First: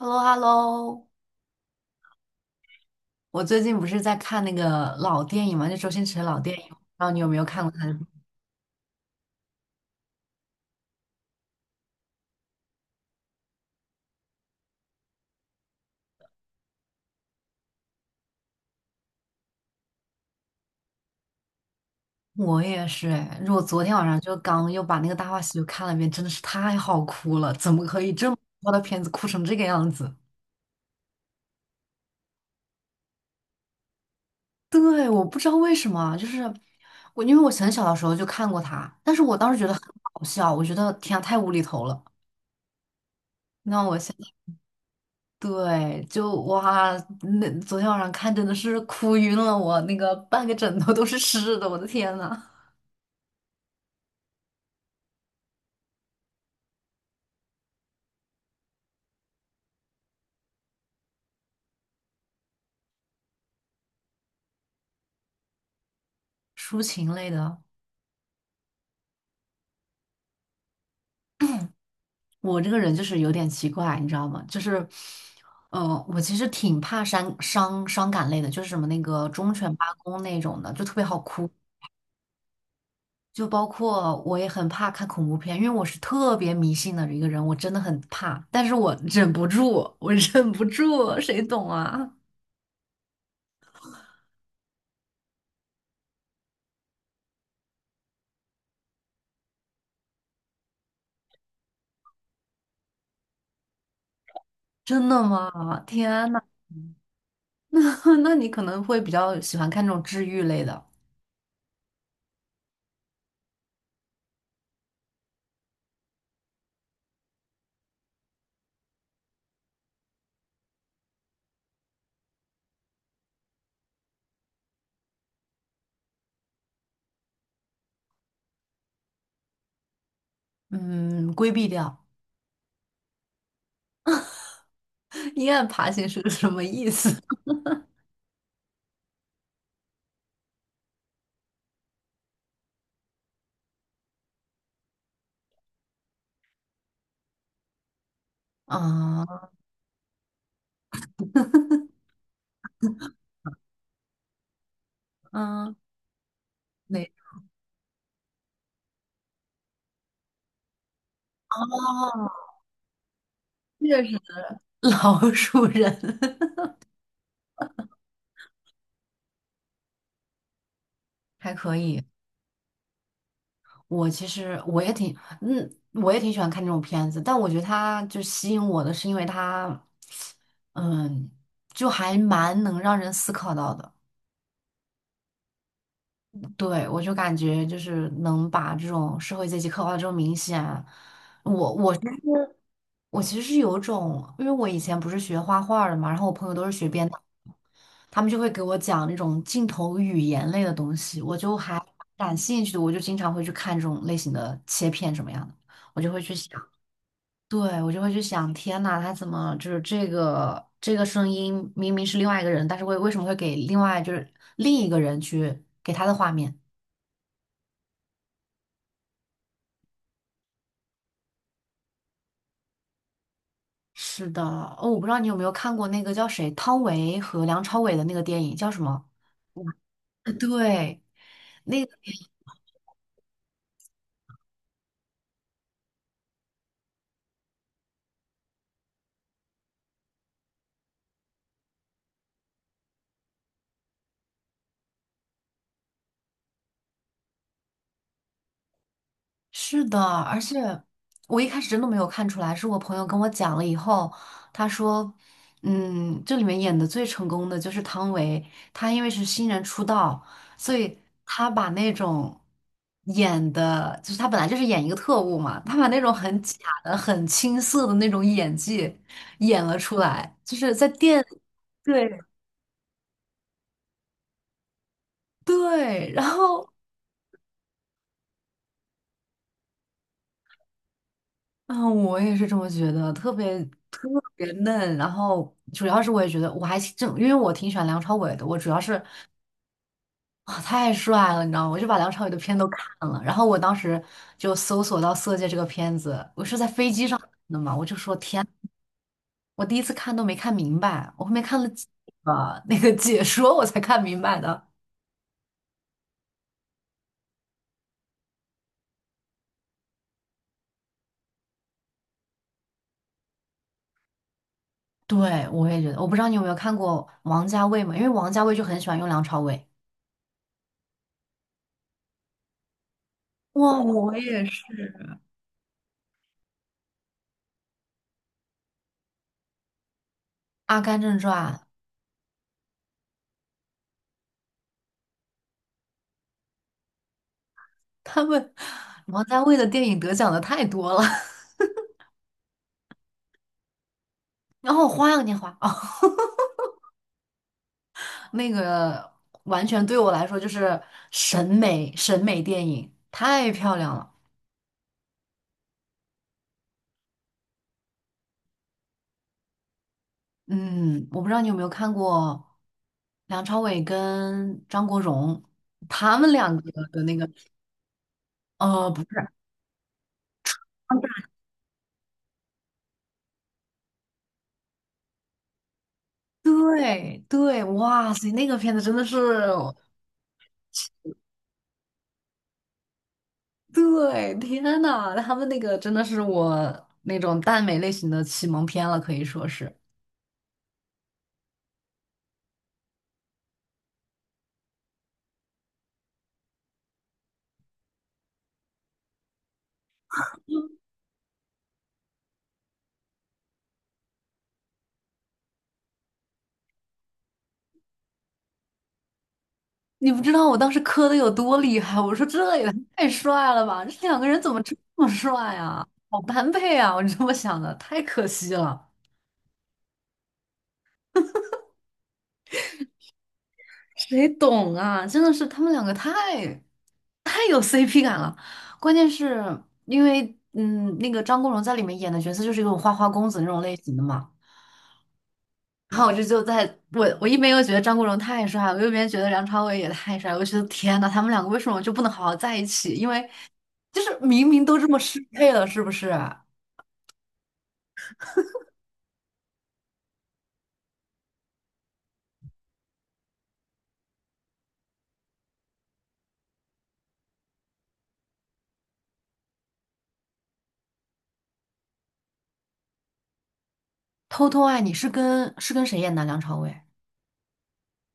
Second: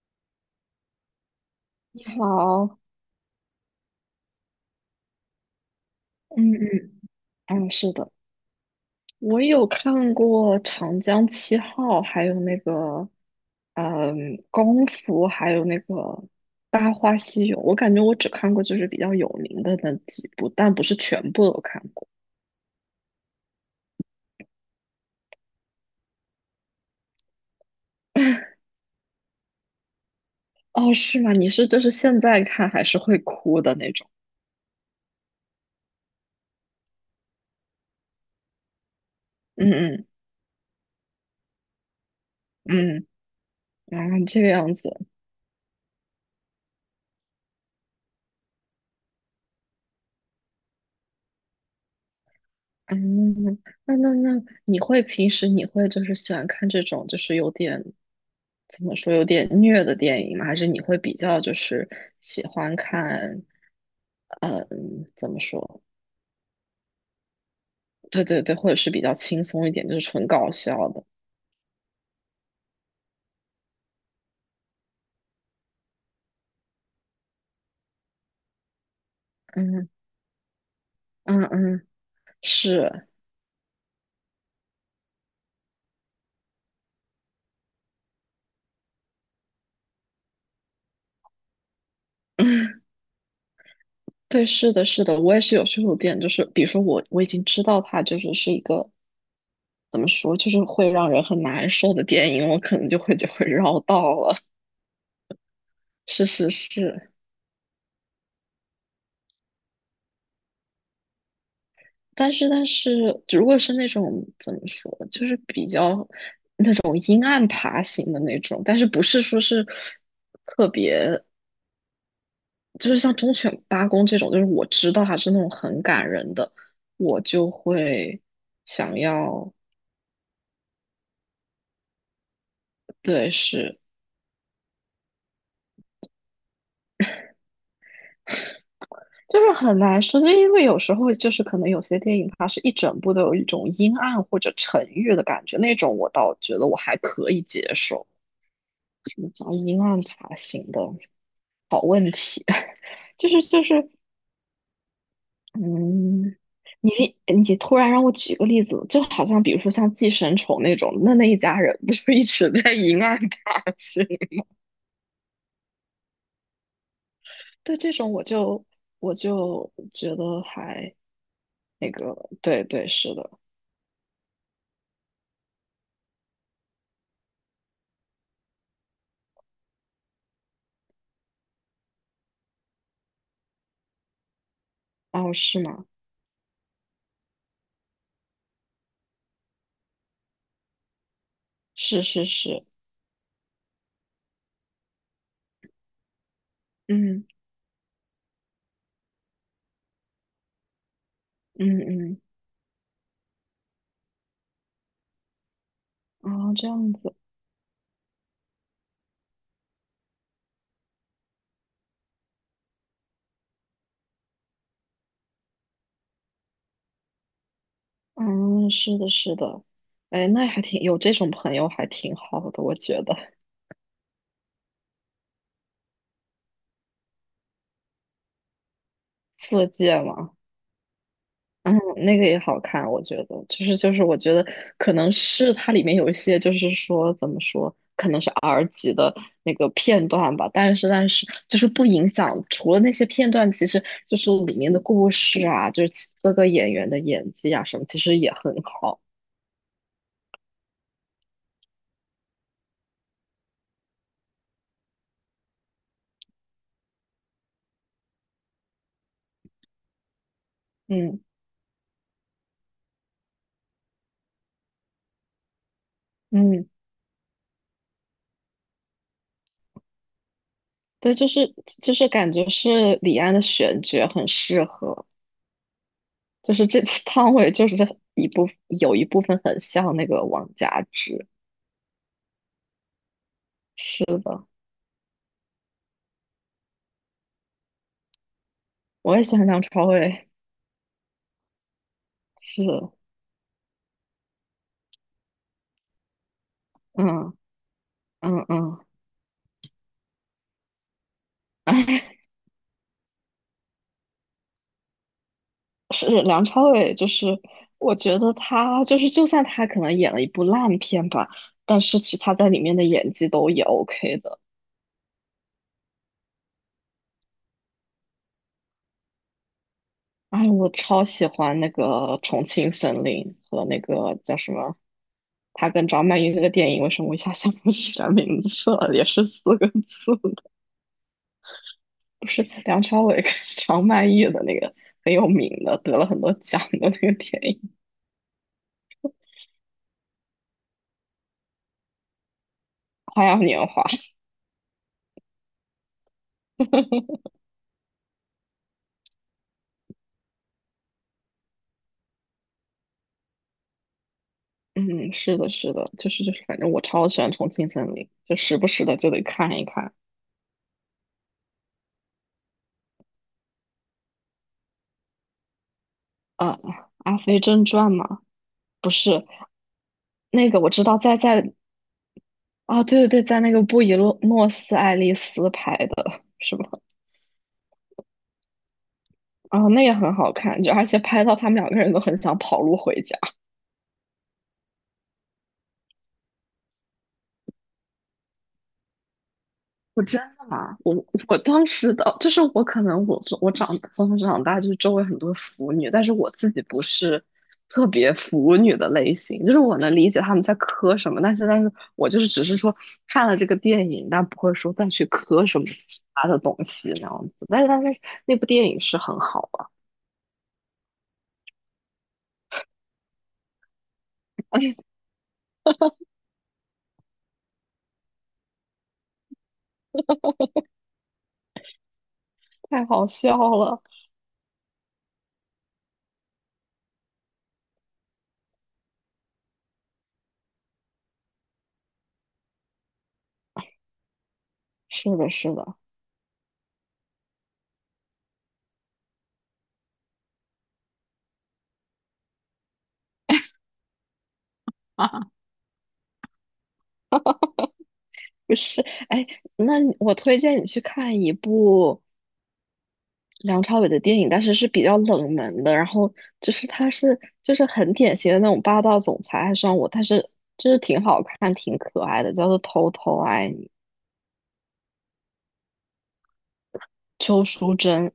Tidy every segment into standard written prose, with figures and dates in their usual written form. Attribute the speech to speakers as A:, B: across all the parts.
A: h e l l o h e l l o
B: 你好。
A: 我最近不是在看那个老电影嘛，就周星驰的老
B: 嗯
A: 电影，不知
B: 嗯，
A: 道你有没有看过他
B: 是
A: 的？
B: 的，我有看过《长江七号》，还有那个，嗯，《功夫》，还有那个《大话西游》。我感觉我只看过就是比较有名的那几部，但不是全部都看过。
A: 我也是哎，我昨天晚上就刚又把那个《大话西游》看了一遍，真的是太好哭了！怎么可以这么 糟的片子哭成这个样子？
B: 哦，是吗？你是就是现在看还是会哭的那种？
A: 对，我不知道为什么啊，就是我，因为我很小的时候就看过他，但是我当时觉
B: 嗯
A: 得很
B: 嗯
A: 好笑，我觉得天啊，太无厘头了。
B: 嗯。
A: 那我现在
B: 这个样子。
A: 对，就哇，那昨天晚上看真的是哭晕了我，那个半个枕头都是湿的，我的天呐！
B: 嗯，那那那，你会平时你会就是喜欢看这种就是有点怎么说有点虐的电影吗？还是你会比较就是喜欢看，嗯，怎么说？
A: 抒情类的。
B: 对对对，或者是比较轻松一点，就是纯搞笑的。
A: 我这个人就是有点奇怪，你知道吗？就是，我其实挺怕伤感类的，就是什么那个忠犬
B: 嗯
A: 八公那种的，就特别好
B: 嗯
A: 哭。
B: 嗯，是，
A: 就包括我也很怕看恐怖片，因为我是特别迷信的一个人，我真的很怕，但是我忍不住，我忍不住，谁懂啊？
B: 对，是的，是的，我也是有时候有点就是，比如说我已经知道它就是是一个怎么说，就是会让人很难受的电影，我可能就会绕道了。
A: 真的吗？
B: 是
A: 天呐，
B: 是是。
A: 那那你可能会比较喜欢看这种治愈类的，
B: 但是如果是那种怎么说，就是比较那种阴暗爬行的那种，但是不是说是特别，就是像忠犬八公这种，就是我知道它是那种很感人的，我就会想要，
A: 嗯，规避掉。
B: 对，是。
A: 阴暗爬行是个什么意思？
B: 就是很难说，就因为有时候就是可能有些电影它是一整部都有一种阴暗或者沉郁的感觉，那种我倒觉得我还可以接受。什么
A: 啊、
B: 叫阴暗爬行的好问题？就是，
A: 嗯，
B: 嗯，
A: 哪
B: 你突然让我举个例子，就好像比如说像寄生虫那种，那一家人
A: 哦，
B: 不就一直在阴暗爬
A: 这个
B: 行？
A: 是 老鼠人。
B: 对这种我就觉得还
A: 还可
B: 那
A: 以。
B: 个，对对是的，
A: 我其实我也挺，我也挺喜欢看这种片子，但我觉得它就吸引我的是因为它，嗯，就还蛮能让人思考到的。
B: 哦是吗？
A: 对，我就感觉就是能把这种社会阶级刻画的这么明显啊。
B: 是是是，
A: 我其实是有种，因为我以前不是学画画的嘛，然后我朋友都是学编。导。
B: 嗯
A: 他们就会给我讲那种镜头语言类的东西，我就
B: 嗯
A: 还
B: 嗯，
A: 感兴趣的，我就经常会去看这种类型的切片什么样的，我就会去
B: 啊、
A: 想，
B: 这样子，
A: 对，我就会去想，天呐，他怎么就是这个声音明明是另外一个人，但是为什么会给另外就是另一个人去给他的画面？
B: 嗯是的是的，哎那还挺有这种朋友还挺好的，我觉得
A: 是的，哦，我不知道你有没有看过那个叫谁汤唯和梁朝伟的那个电影叫什么？
B: 色戒
A: 呃
B: 嘛。
A: 对，那。
B: 那个也好看，我觉得我觉得可能是它里面有一些就是说怎么说，可能是 R 级的那个片段吧，但是就是不影响，除了那些片段，其实就是里面的故事啊，就是其各个演员的演技啊什么，其实也很好。
A: 是的，而且我一开始真的没有看出来，是我朋友跟我讲了以后，他说，嗯，这里面演的最成功的就是汤唯，她因为是新人出道，所以
B: 嗯
A: 她把那种演的，就是她本来就是演一个特务嘛，她把那种很假
B: 嗯，
A: 的、很青涩的那种演技演了出来，就是在
B: 对，
A: 电，
B: 就是
A: 对
B: 感觉是李安的选角很适合，
A: 对，然
B: 就是
A: 后。
B: 这 汤唯就是这一部有一部分很像那个王佳芝。
A: 啊，我也是这么觉得，特别
B: 是
A: 特别
B: 的。
A: 嫩。然后主要是我也觉得，我还正因为我挺喜欢梁朝伟的，我主要是
B: 我也喜欢梁朝伟，
A: 啊太帅了，你知道吗？我就把梁朝伟的片
B: 是，
A: 都看了。然后我当时就搜索到《色戒》这个片子，我是在飞机上看
B: 嗯
A: 的嘛，我就说
B: 嗯
A: 天，
B: 嗯，
A: 我第一次看都没看明白，我后面看了几 个那个解说我才看明白的。
B: 是梁朝伟，就是我觉得他就是，就算他可能演了一部烂片吧，但是其他在里面的演技都也 OK 的。
A: 对，我也觉得，我不知道你有没有看过王家卫嘛？因为王家卫就很喜欢用梁朝伟。
B: 哎，我超喜欢那个《重庆森林》和
A: 哇，
B: 那个
A: 我
B: 叫
A: 也
B: 什
A: 是。
B: 么，他跟张曼玉那个电影，为什么我一下想不起来名字了？也是四个字的，
A: 《阿甘正传》。
B: 不是梁朝伟跟张曼玉的那个很有名的，得了很多奖的那个电影
A: 他们王家卫的电影得奖的太多了，
B: 《花样年华》。
A: 然后《花样年华》哦，那个完全对我来说就是审美电影，太漂亮了。
B: 嗯，是的，是的，反正我超喜欢《重庆森林》，就时不时的就得看一看。
A: 嗯，我不知道你有没有看过梁朝伟跟张国荣他们
B: 啊，
A: 两个的那
B: 《阿
A: 个，
B: 飞正传》嘛，不
A: 不是，
B: 是那个我知道在啊，对对对，在那个布宜诺诺斯艾利斯拍的，是吧？
A: 对对，哇塞，那个片子真的是，
B: 啊，那也很好看，就而且拍到他们两个人都很想跑路回家。
A: 对，天呐，他们那个真的是我那种耽美类型的启蒙片了，可以说是。
B: 我真的吗？我我当时的就是我可能我长从小长大就是周围很多腐女，但是我自己不是特别腐女的类型，就是我能理解他们在磕什么，但是我就是只是说看了这个电影，但不会说再去磕什么其他的东西那样子。但是那部电影是很好啊，
A: 你不知道我当时磕的有多厉害，我说这也太帅了吧，这两个人怎 么这
B: 哎
A: 么帅啊？好般配啊！我这么想的，太可惜了，
B: 太好笑了。
A: 谁懂啊？真的是他们两个太有 CP 感了。关键是因为，那个张国荣在里面演的角色就是一种花花公子那种类型的嘛。
B: 是的，是的，
A: 然后我这就在我一边又觉得张国荣太帅了，我一边觉得梁朝伟也太帅了，我觉得天呐，他们两个为什么就不能好好在一起？因为就是明明都这么 适
B: 啊，
A: 配了，是不是？
B: 不是，哎，那我推荐你去看一部。梁朝伟的电影，但是是比较冷门的。然后他是就是很典型的那种霸道总裁爱上我，但是就是挺好看、挺可爱的，叫做《偷偷爱你》。
A: 偷偷爱你是跟谁演的啊？梁朝伟？
B: 邱淑贞，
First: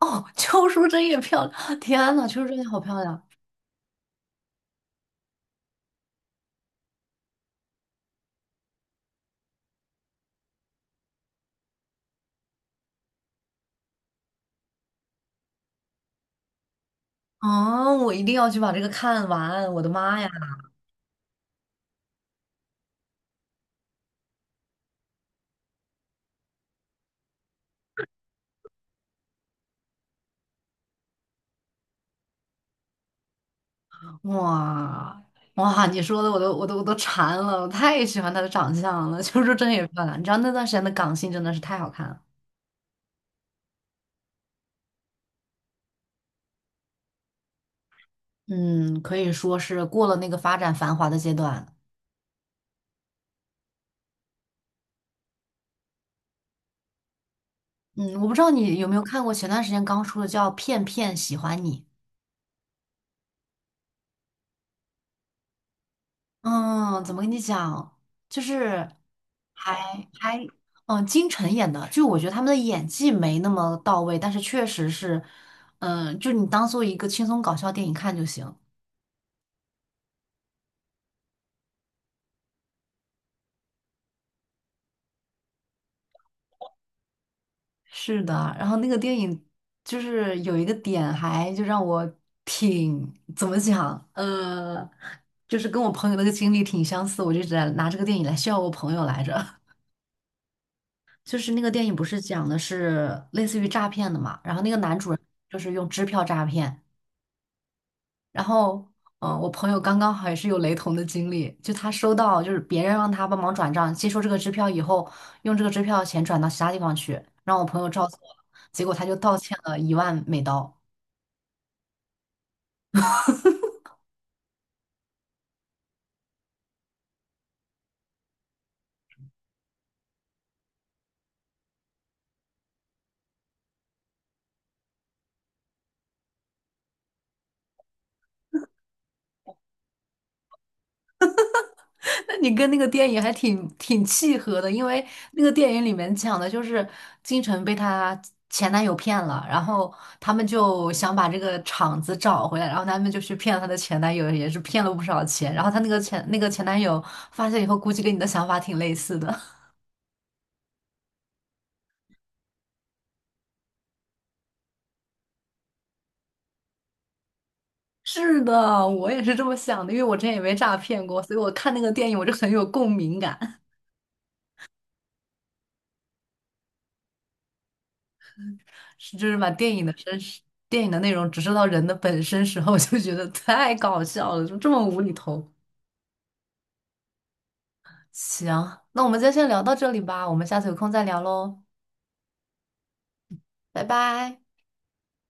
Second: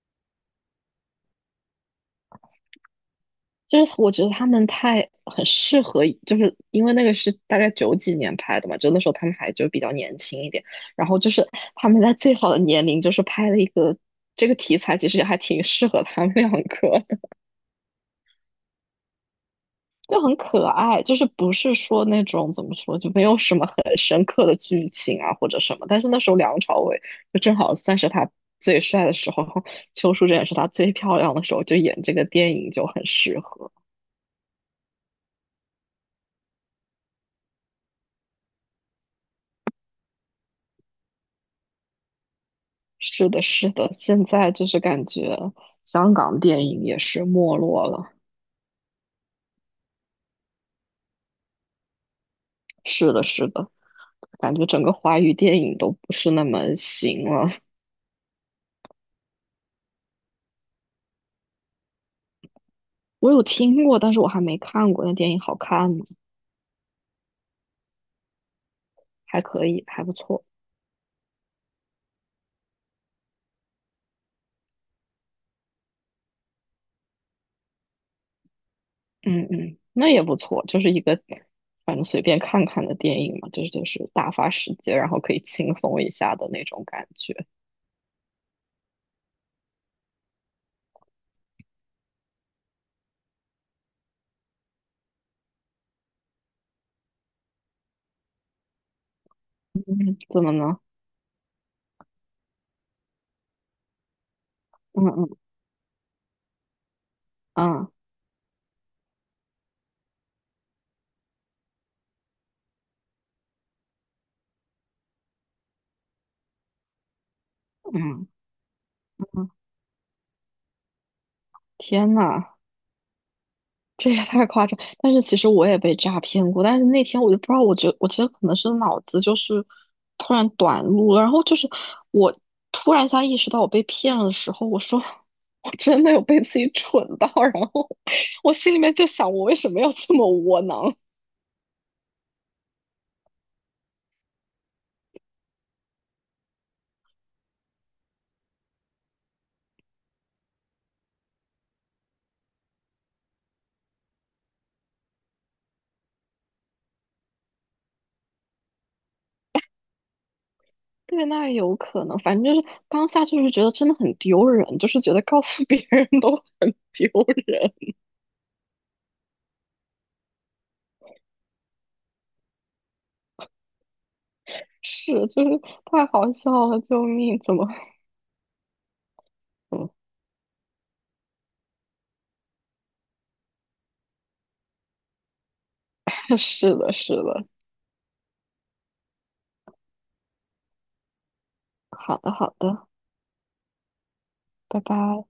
A: 哦，邱淑贞也漂亮，天呐，邱淑贞也好漂亮
B: 就是我觉得他们太很适合，就是因为那个是大概九几年拍的嘛，就那时候他们还就比较年轻一点。然后就是他们在最好的年龄，就是拍了一个这个题材，其实也还挺适合他们两个。
A: 啊！我一定要去把这个看完，我的妈
B: 就
A: 呀，
B: 很可爱，就是不是说那种怎么说，就没有什么很深刻的剧情啊或者什么。但是那时候梁朝伟就正好算是他最帅的时候，邱淑贞也是他最漂亮的时候，就演这个电影就很适合。
A: 哇！哇，你说的我都馋了，我太喜欢她的长相了，邱淑贞也漂亮。你知道那段时间的港星真的是太好看了。
B: 是的，是的，现在就是感觉香港电影也是没落了。
A: 嗯，可以说是过了那个发展繁华的阶段。
B: 是的，是的，感觉整个华语电影都不是那么行了。
A: 嗯，我不知道你有没有看过前段时间刚出的叫《片片喜欢你》。
B: 我有听过，但是我还没看过。那电影好看吗？
A: 嗯，怎么跟你讲，就是
B: 还可以，还
A: 还
B: 不错。
A: 还嗯，金晨演的，就我觉得他们的演技没那么到位，但是确实是，就你当做一个轻松搞笑电影看就行。
B: 嗯嗯，那也不错，就是一个反正随便看看的电影嘛，就是打发时间，然后可以轻松一下的那种感觉，
A: 是的，然后那个电影就是有一个点，还就让我怎么讲，就是跟我朋友那个经历挺相似，我就一直在拿这个电影来笑我朋友来着。
B: 怎么呢？
A: 就是那个电影不是讲的是类似于诈骗的嘛，然后那个男主人
B: 嗯
A: 就是用支票诈骗，
B: 嗯
A: 然后，嗯、我朋友刚刚好也是有雷同的经历，就他收到就是别人让他帮忙转账，接收这个支票以后，用这个支票钱转到其他地方去，让我朋友照做
B: 嗯
A: 了，结果他就倒
B: 嗯，
A: 欠了1万美刀。
B: 天呐，这也太夸张！但是其实我也被诈骗过，但是那天我就不知道，我觉得可能是脑子就是突然短路了，然后就是我突然一下意识到我被骗了的时候，我说我真的有被自己蠢到，然后我心里面就想，我为什么要这么窝囊？
A: 那你跟那个电影还挺契合的，因为那个电影里面讲的就是金晨被她前男友骗了，然后他们就想把这个场子找回来，然后他们就去骗了她的前男友，也是骗了不少钱。然后她那个前男友发现以后，估计跟你的想法挺类似的。
B: 对，那也有可能。反正就是当下就是觉得真的很丢人，就是觉得告诉别人都很丢人，
A: 是的，我也是这么想的，因为我之前也被诈骗过，所以我看那个电影我就很有共鸣感，
B: 是，就是太好笑了，救命！怎么，
A: 是就是把电影
B: 嗯，
A: 的真实、电影的内容直射到人的本身时候，我就觉得太搞笑了，就这么无厘头。
B: 是的，是的。
A: 行，那我们今天先聊到这里吧，我们下次有空再聊喽，
B: 好的，好的，
A: 拜拜。
B: 拜拜。